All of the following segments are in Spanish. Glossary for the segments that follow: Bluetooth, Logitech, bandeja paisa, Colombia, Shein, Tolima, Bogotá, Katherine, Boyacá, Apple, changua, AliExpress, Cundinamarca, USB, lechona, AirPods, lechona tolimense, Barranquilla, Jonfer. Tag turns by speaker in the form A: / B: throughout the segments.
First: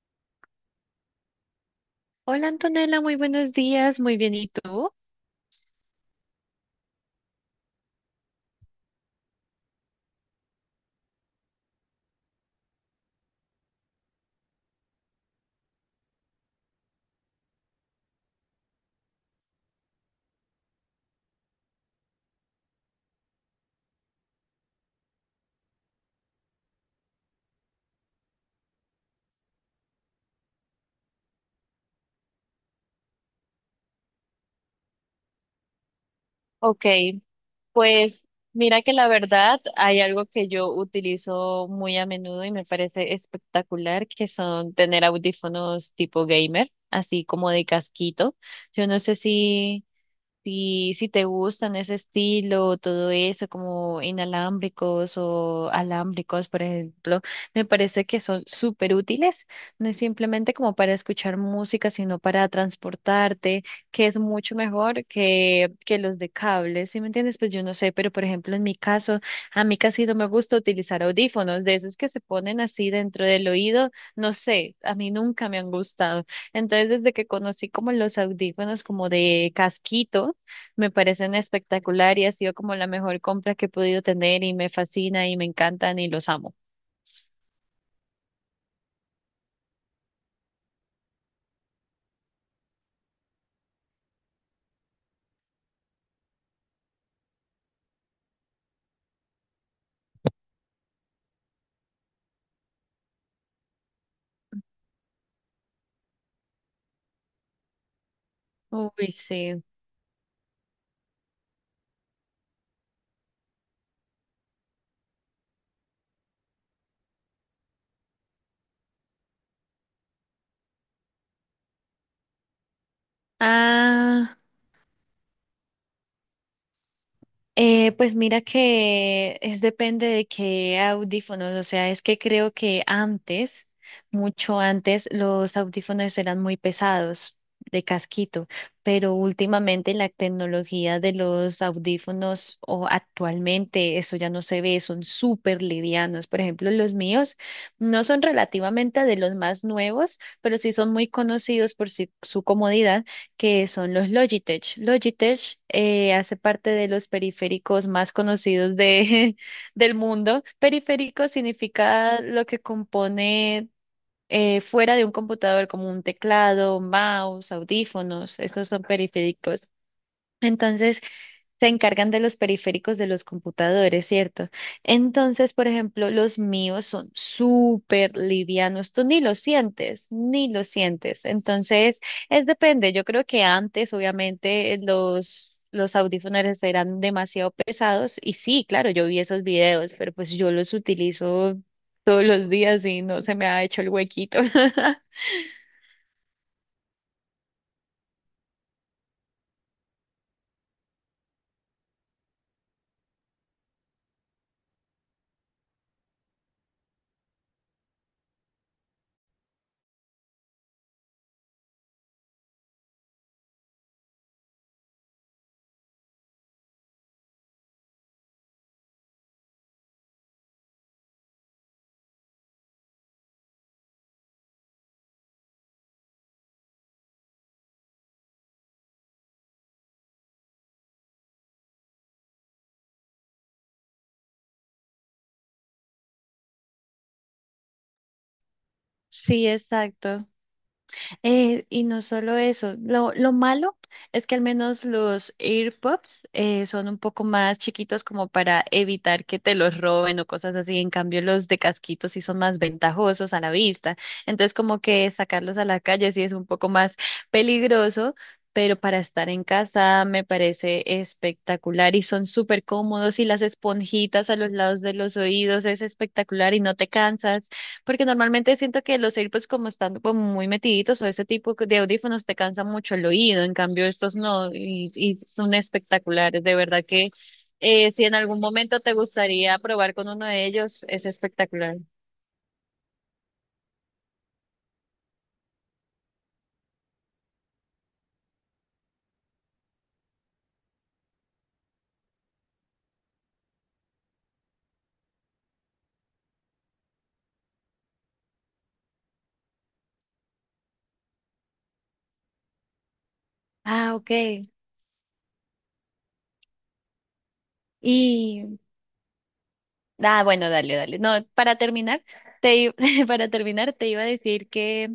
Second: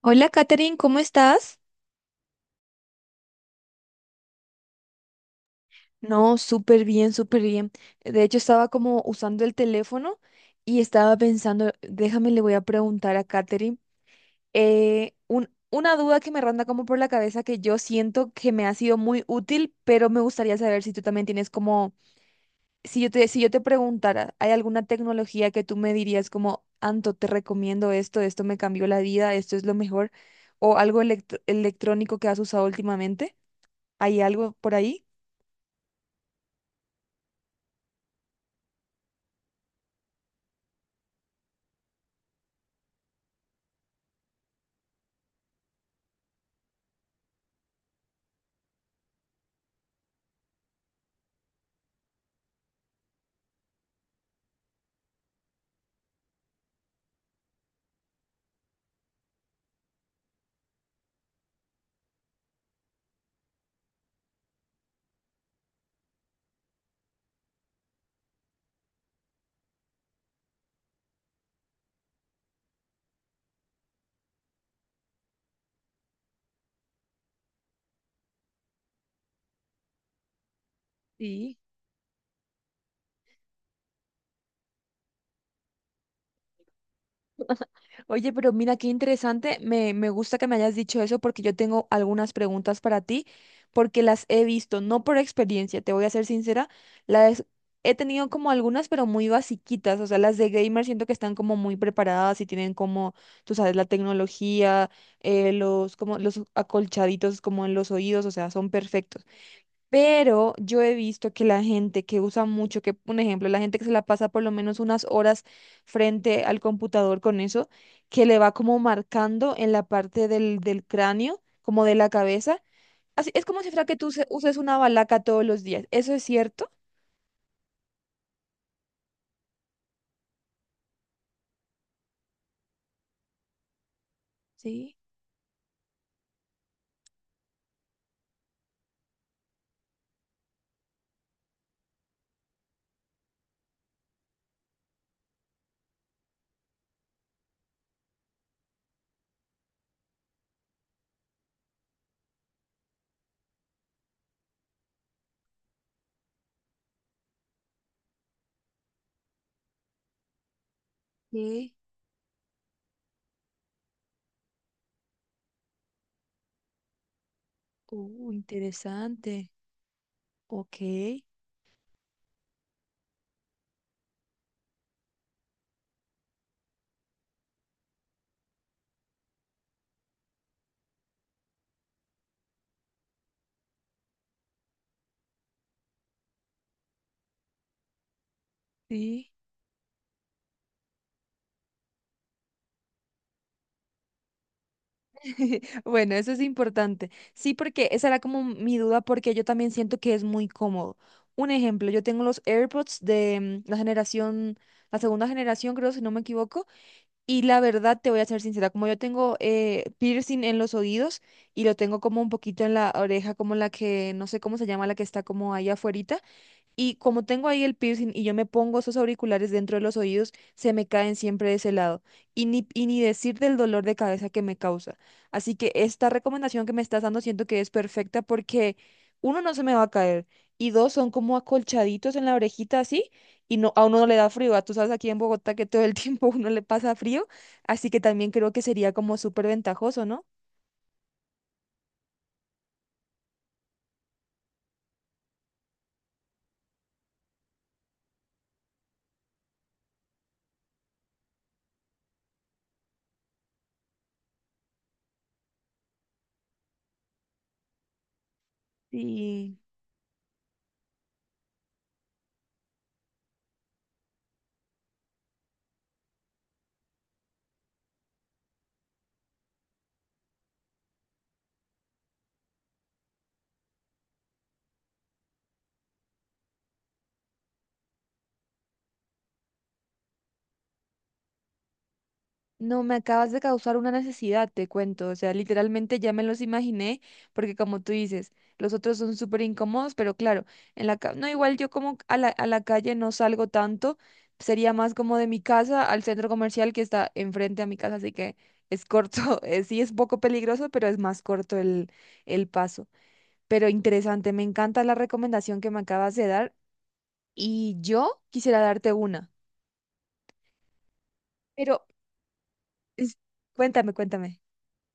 A: Hola, Katherine, ¿cómo estás?
B: Hola Antonella, muy buenos días, muy bien, ¿y tú?
A: No, súper bien, súper bien. De hecho, estaba como usando el teléfono y estaba pensando, déjame, le voy a preguntar a Katherine una duda que me ronda como por la cabeza que yo siento que me ha sido muy útil, pero me gustaría saber si tú también tienes como, si yo te preguntara, ¿hay alguna tecnología que tú me dirías como, Anto, te recomiendo esto, esto me cambió la vida, esto es lo mejor, o algo electrónico que has usado últimamente? ¿Hay algo por ahí?
B: Ok, pues mira que la verdad hay algo que yo utilizo muy a menudo y me parece espectacular, que son tener audífonos tipo gamer, así como de casquito. Yo no sé si. Si, si te gustan ese estilo, todo eso, como inalámbricos o alámbricos, por ejemplo, me parece que son súper útiles. No es simplemente como para escuchar música, sino para transportarte, que es mucho mejor que los de cables, ¿sí me entiendes? Pues yo no sé, pero por ejemplo, en mi caso, a mí casi no me gusta utilizar audífonos, de esos que se ponen así dentro del oído, no sé, a mí nunca me han gustado. Entonces, desde que conocí como los audífonos como de casquito, me parecen
A: Sí.
B: espectacular y ha sido como la mejor compra que he podido tener y me fascina y me encantan y los amo.
A: Oye, pero mira qué interesante. Me gusta que me hayas dicho eso porque yo tengo algunas preguntas para ti, porque las he visto, no por experiencia, te voy a ser sincera, las he tenido como algunas, pero muy basiquitas. O sea, las de gamer siento que están como muy preparadas y tienen como, tú sabes, la tecnología, los, como los acolchaditos como en los oídos, o sea, son
B: Uy,
A: perfectos.
B: sí.
A: Pero yo he visto que la gente que usa mucho, que un ejemplo, la gente que se la pasa por lo menos unas horas frente al computador con eso, que le va como marcando en la parte del cráneo, como de la cabeza. Así, es como si fuera que
B: Ah.
A: uses una balaca todos los días. ¿Eso es cierto?
B: Pues mira que es depende de qué audífonos, o sea, es que creo que antes, mucho
A: Sí,
B: antes, los audífonos eran muy pesados de casquito, pero últimamente la tecnología de los audífonos o actualmente eso ya no se ve, son súper livianos. Por ejemplo, los míos no son relativamente de los más nuevos, pero sí son muy conocidos por su comodidad, que son los Logitech. Logitech hace parte de los periféricos más conocidos de, del mundo. Periférico
A: sí.
B: significa lo que compone fuera de un computador, como un teclado, mouse, audífonos, esos son
A: Interesante.
B: periféricos.
A: Ok,
B: Entonces, se encargan de los periféricos de los computadores, ¿cierto? Entonces, por ejemplo, los míos son súper livianos. Tú ni los sientes, ni los sientes. Entonces, es depende. Yo creo que antes, obviamente, los... Los audífonos eran demasiado pesados y sí, claro, yo vi
A: sí.
B: esos videos, pero pues yo los utilizo todos los días y no se me ha hecho el huequito.
A: Bueno, eso es importante. Sí, porque esa era como mi duda, porque yo también siento que es muy cómodo. Un ejemplo, yo tengo los AirPods de la generación, la segunda generación, creo, si no me equivoco, y la verdad te voy a ser sincera, como yo tengo piercing en los oídos y lo tengo como un poquito en la oreja, como la que, no sé cómo se llama, la que está como ahí afuera, y como tengo ahí el piercing y yo me pongo esos auriculares dentro de los oídos, se me caen siempre de ese lado. Y ni decir del dolor de cabeza que me causa. Así que esta recomendación que me estás dando siento que es perfecta porque uno no se me va a caer y dos son como acolchaditos en la orejita así y no, a uno no le da frío. Ah, tú sabes aquí en Bogotá que todo el tiempo uno le pasa frío, así que también creo que sería como súper
B: Sí,
A: ventajoso, ¿no?
B: exacto. Y no solo eso, lo malo es que al menos los AirPods son un poco más chiquitos como para evitar que te los roben o cosas así. En cambio, los de casquitos sí son más ventajosos a la vista. Entonces, como que sacarlos a la calle sí es un poco más peligroso, pero para estar en
A: Sí.
B: casa me parece espectacular y son súper cómodos y las esponjitas a los lados de los oídos es espectacular y no te cansas. Porque normalmente siento que los AirPods como están como muy metiditos o ese tipo de audífonos te cansa mucho el oído, en cambio estos no, y son espectaculares, de verdad que si en algún momento te gustaría probar con uno de ellos, es espectacular.
A: No, me acabas de causar una necesidad, te cuento. O sea, literalmente ya me los imaginé, porque como tú dices, los otros son súper incómodos, pero claro, no, igual yo como a a la calle no salgo tanto, sería más como de mi casa al centro comercial que está enfrente a mi casa, así que es corto, sí es poco peligroso, pero es más corto el paso. Pero
B: Ah, ok.
A: interesante, me encanta la recomendación que me acabas de dar y yo
B: ¿Y,
A: quisiera darte una,
B: ah, bueno, dale, dale. No, para
A: pero
B: terminar, te, i-
A: es-
B: para terminar, te
A: cuéntame,
B: iba a
A: cuéntame.
B: decir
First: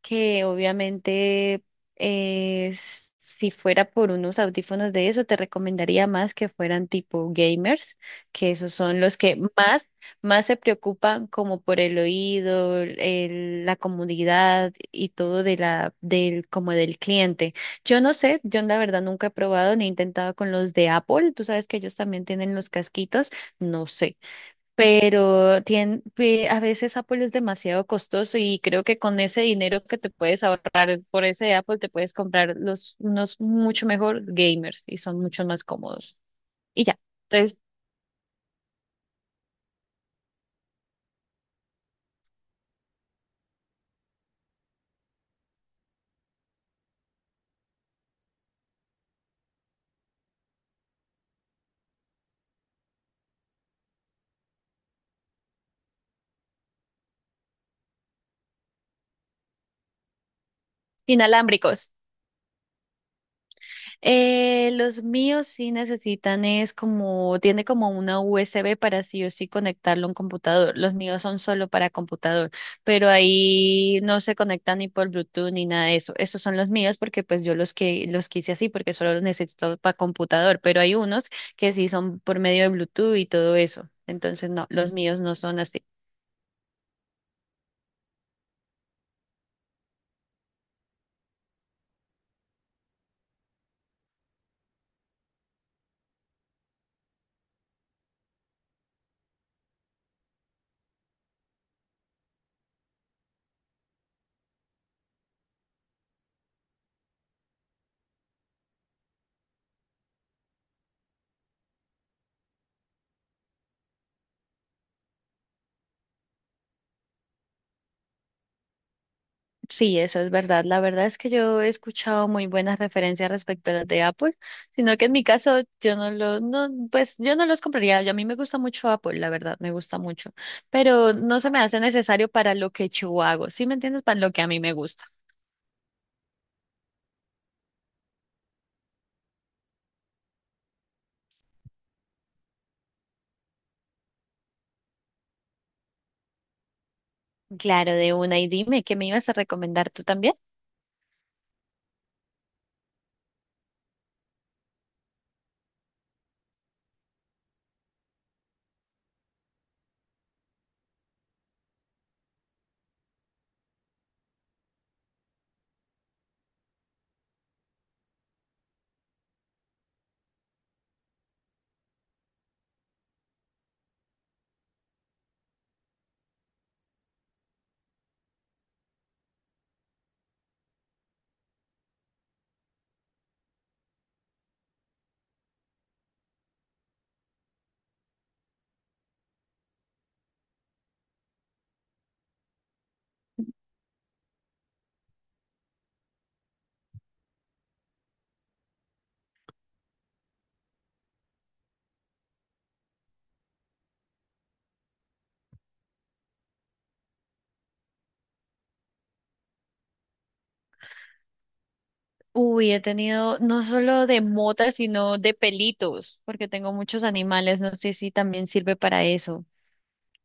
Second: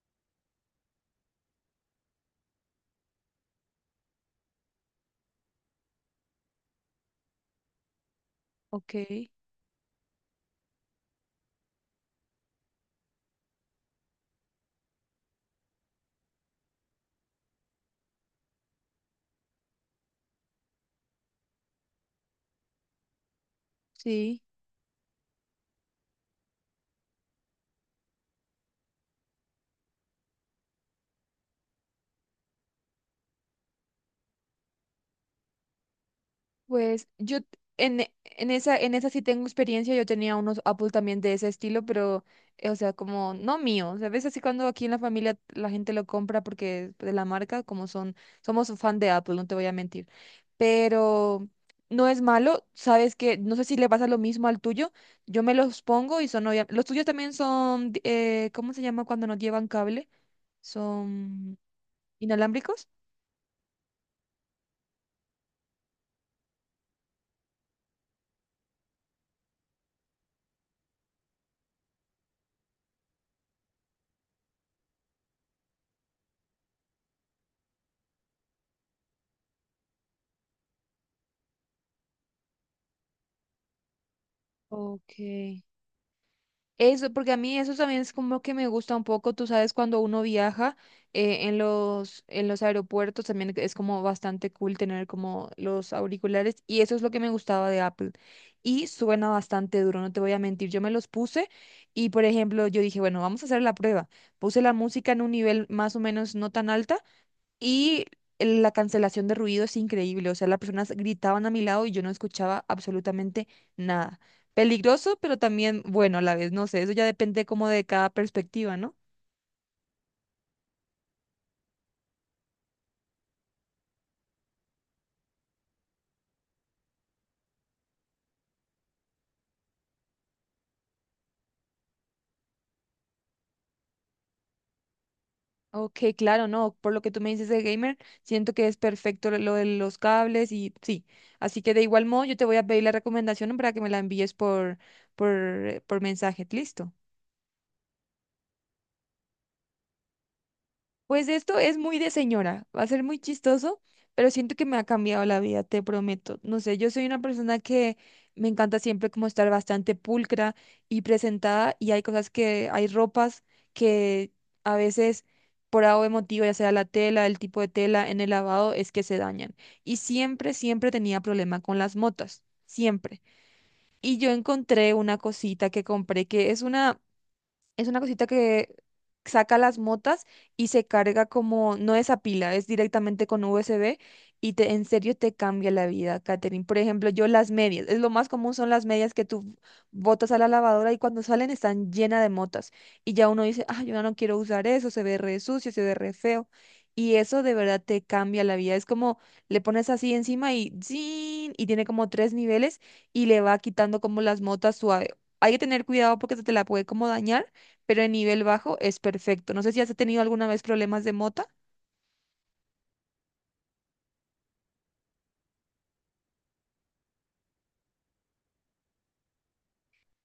B: que obviamente si fuera por unos audífonos de eso, te recomendaría más que fueran tipo gamers, que esos
A: Ok,
B: son los que más, más se preocupan como por el oído, la comodidad y todo de la, del, como del cliente. Yo no sé, yo la verdad nunca he probado ni he intentado con los de Apple. Tú sabes que ellos también tienen los casquitos. No sé,
A: sí.
B: pero a veces Apple es demasiado costoso y creo que con ese dinero que te puedes ahorrar por ese Apple te puedes comprar los unos mucho mejor gamers y son mucho más cómodos. Y ya,
A: Pues yo
B: entonces,
A: t- en, e- en esa sí tengo experiencia, yo tenía unos Apple también de ese estilo, pero, o sea, como no mío, ¿sabes? Así cuando aquí en la familia la gente lo compra porque de la marca, como son, somos fan de Apple, no te voy a mentir, pero no es malo, ¿sabes? Que no sé si le pasa lo mismo al tuyo, yo me los pongo y son, los tuyos también son, ¿cómo se llama cuando no llevan cable? ¿Son
B: inalámbricos.
A: inalámbricos?
B: Los míos sí necesitan es como, tiene como una USB para sí o sí conectarlo a un computador. Los míos son solo para computador, pero ahí no se conectan ni por Bluetooth ni nada de eso. Esos son los míos porque pues yo los que los quise así porque solo los necesito para computador, pero hay unos que sí son por medio de Bluetooth y todo eso. Entonces no, los
A: Ok.
B: míos no son así.
A: Eso, porque a mí eso también es como que me gusta un poco, tú sabes, cuando uno viaja en los aeropuertos también es como bastante cool tener como los auriculares y eso es lo que me gustaba de Apple. Y suena bastante duro, no te voy a mentir, yo me los puse y por ejemplo yo dije, bueno, vamos a hacer la prueba. Puse la música en un nivel más o menos no tan alta y la cancelación de ruido es increíble. O sea, las personas gritaban a mi lado y yo no escuchaba absolutamente nada. Peligroso, pero también bueno a la vez. No sé, eso ya depende como de cada perspectiva, ¿no?
B: Sí, eso es verdad. La verdad es que yo he escuchado muy buenas referencias respecto a las de Apple, sino que en mi caso yo no lo, no, pues yo no los compraría. Yo- a mí me gusta mucho Apple, la verdad, me gusta mucho, pero no se me hace necesario para lo que yo hago, ¿sí me entiendes? Para lo que a mí me gusta.
A: Ok, claro, no. Por lo que tú me dices de gamer, siento que es perfecto lo de los cables y sí. Así que de igual modo, yo te voy a pedir la recomendación para que me la envíes por mensaje. ¿Listo?
B: Claro, de una. Y dime, ¿qué me ibas a recomendar tú también?
A: Pues esto es muy de señora, va a ser muy chistoso, pero siento que me ha cambiado la vida, te prometo. No sé, yo soy una persona que me encanta siempre como estar bastante pulcra y presentada y hay cosas que, hay ropas que a veces por algo emotivo, ya sea la tela, el tipo de tela en el lavado, es que se dañan. Y siempre, siempre tenía problema con las motas, siempre. Y yo encontré una cosita que compré que es una... Es una cosita que saca las motas y se carga como, no es a pila, es directamente con USB y te, en serio te cambia la vida, Katherine. Por ejemplo, yo las medias, es lo más común son las medias que tú botas a la lavadora y cuando salen están llenas de motas. Y ya uno dice, ah, yo ya no quiero usar eso, se ve re sucio, se ve re feo. Y eso de verdad te cambia la vida. Es como le pones así encima y ¡zin! Y tiene como tres niveles y le va quitando como las motas suave. Hay que tener cuidado porque se te la puede como dañar pero en nivel bajo es perfecto. No sé si has tenido alguna vez problemas de mota.
B: Uy, he tenido no solo de motas, sino de pelitos, porque tengo muchos animales. No sé si también sirve para eso.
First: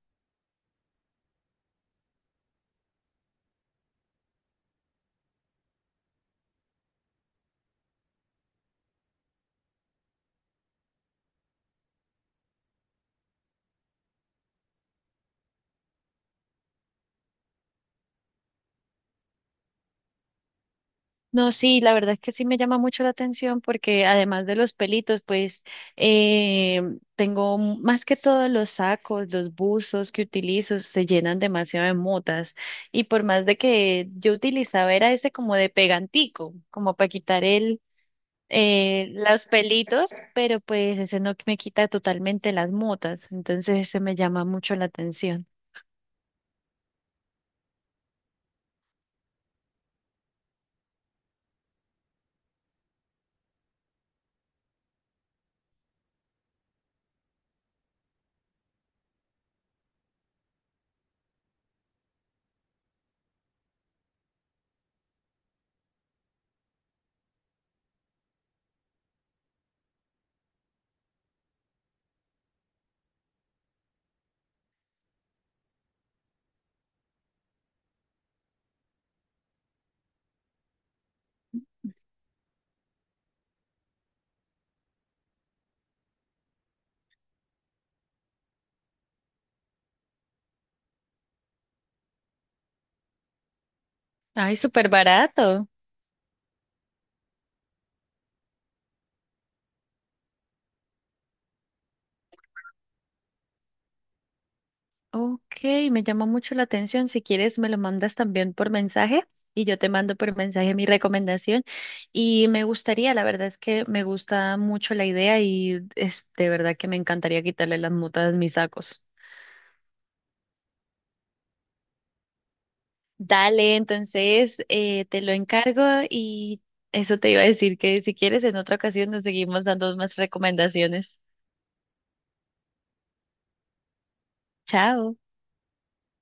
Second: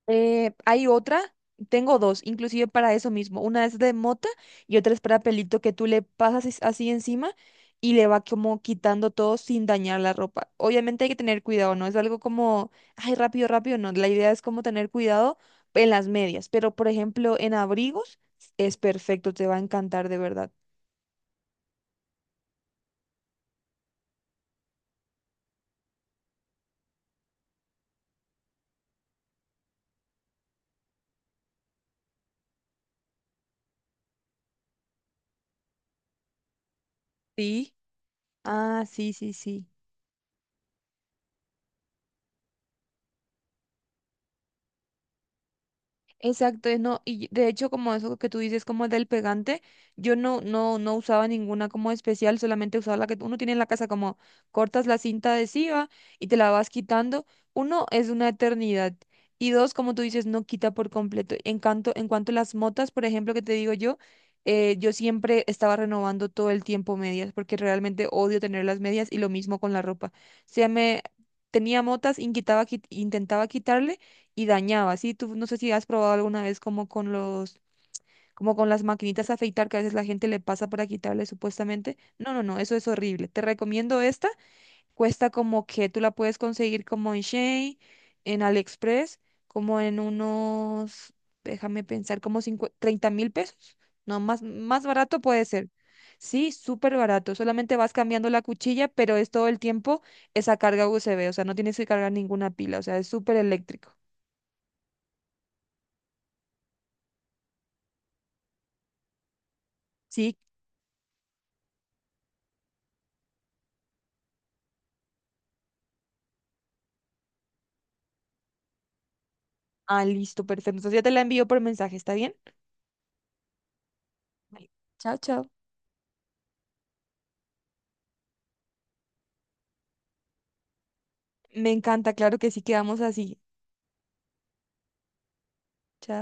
A: Eh, hay otra, tengo dos, inclusive para eso mismo. Una es de mota y otra es para pelito que tú le pasas así encima y le va como quitando todo sin dañar la ropa. Obviamente hay que tener cuidado, no es algo como, ay, rápido, rápido, no. La idea es como tener cuidado en las medias, pero por ejemplo en abrigos es perfecto, te va a encantar de verdad.
B: No, sí, la verdad es que sí me llama mucho la atención porque además de los pelitos, pues eh, tengo más que todo los sacos, los buzos que utilizo se llenan demasiado de motas y por más de que yo utilizaba era ese como de pegantico, como para quitar
A: Sí.
B: el
A: Ah, sí, sí,
B: los
A: sí.
B: pelitos, pero pues ese no me quita totalmente las motas, entonces ese me llama mucho la atención.
A: Exacto, es no, y de hecho como eso que tú dices como del pegante, yo no usaba ninguna como especial, solamente usaba la que uno tiene en la casa, como cortas la cinta adhesiva y te la vas quitando. Uno, es una eternidad. Y dos, como tú dices, no quita por completo. En cuanto a las motas, por ejemplo, que te digo yo, yo siempre estaba renovando todo el tiempo medias, porque realmente odio tener las medias y lo mismo con la ropa. O sea, me tenía motas, y quitaba, intentaba quitarle y dañaba, ¿sí? Tú no sé si has probado alguna vez como con como con las maquinitas a afeitar que a veces la gente le pasa para quitarle supuestamente. No, no, no, eso es horrible. Te recomiendo esta. Cuesta como que tú la puedes conseguir como en Shein, en AliExpress, como en unos, déjame pensar, como 30.000 pesos. No, más,
B: Ay,
A: más
B: súper
A: barato puede
B: barato.
A: ser. Sí, súper barato. Solamente vas cambiando la cuchilla, pero es todo el tiempo esa carga USB. O sea, no tienes que cargar ninguna pila. O sea, es súper eléctrico.
B: Ok, me llama mucho la atención. Si quieres, me lo mandas también por mensaje y yo te mando por
A: Sí,
B: mensaje mi recomendación. Y me gustaría, la verdad es que me gusta mucho la idea y es de verdad que me encantaría quitarle las mutas a mis sacos.
A: ah, listo, perfecto. Entonces ya te la envío por mensaje, ¿está bien?
B: Dale, entonces
A: Vale. Chao,
B: te lo
A: chao.
B: encargo y eso te iba a decir que si quieres en otra ocasión nos seguimos dando más recomendaciones.
A: Me encanta, claro que sí, quedamos así.
B: Chao.
A: Chao.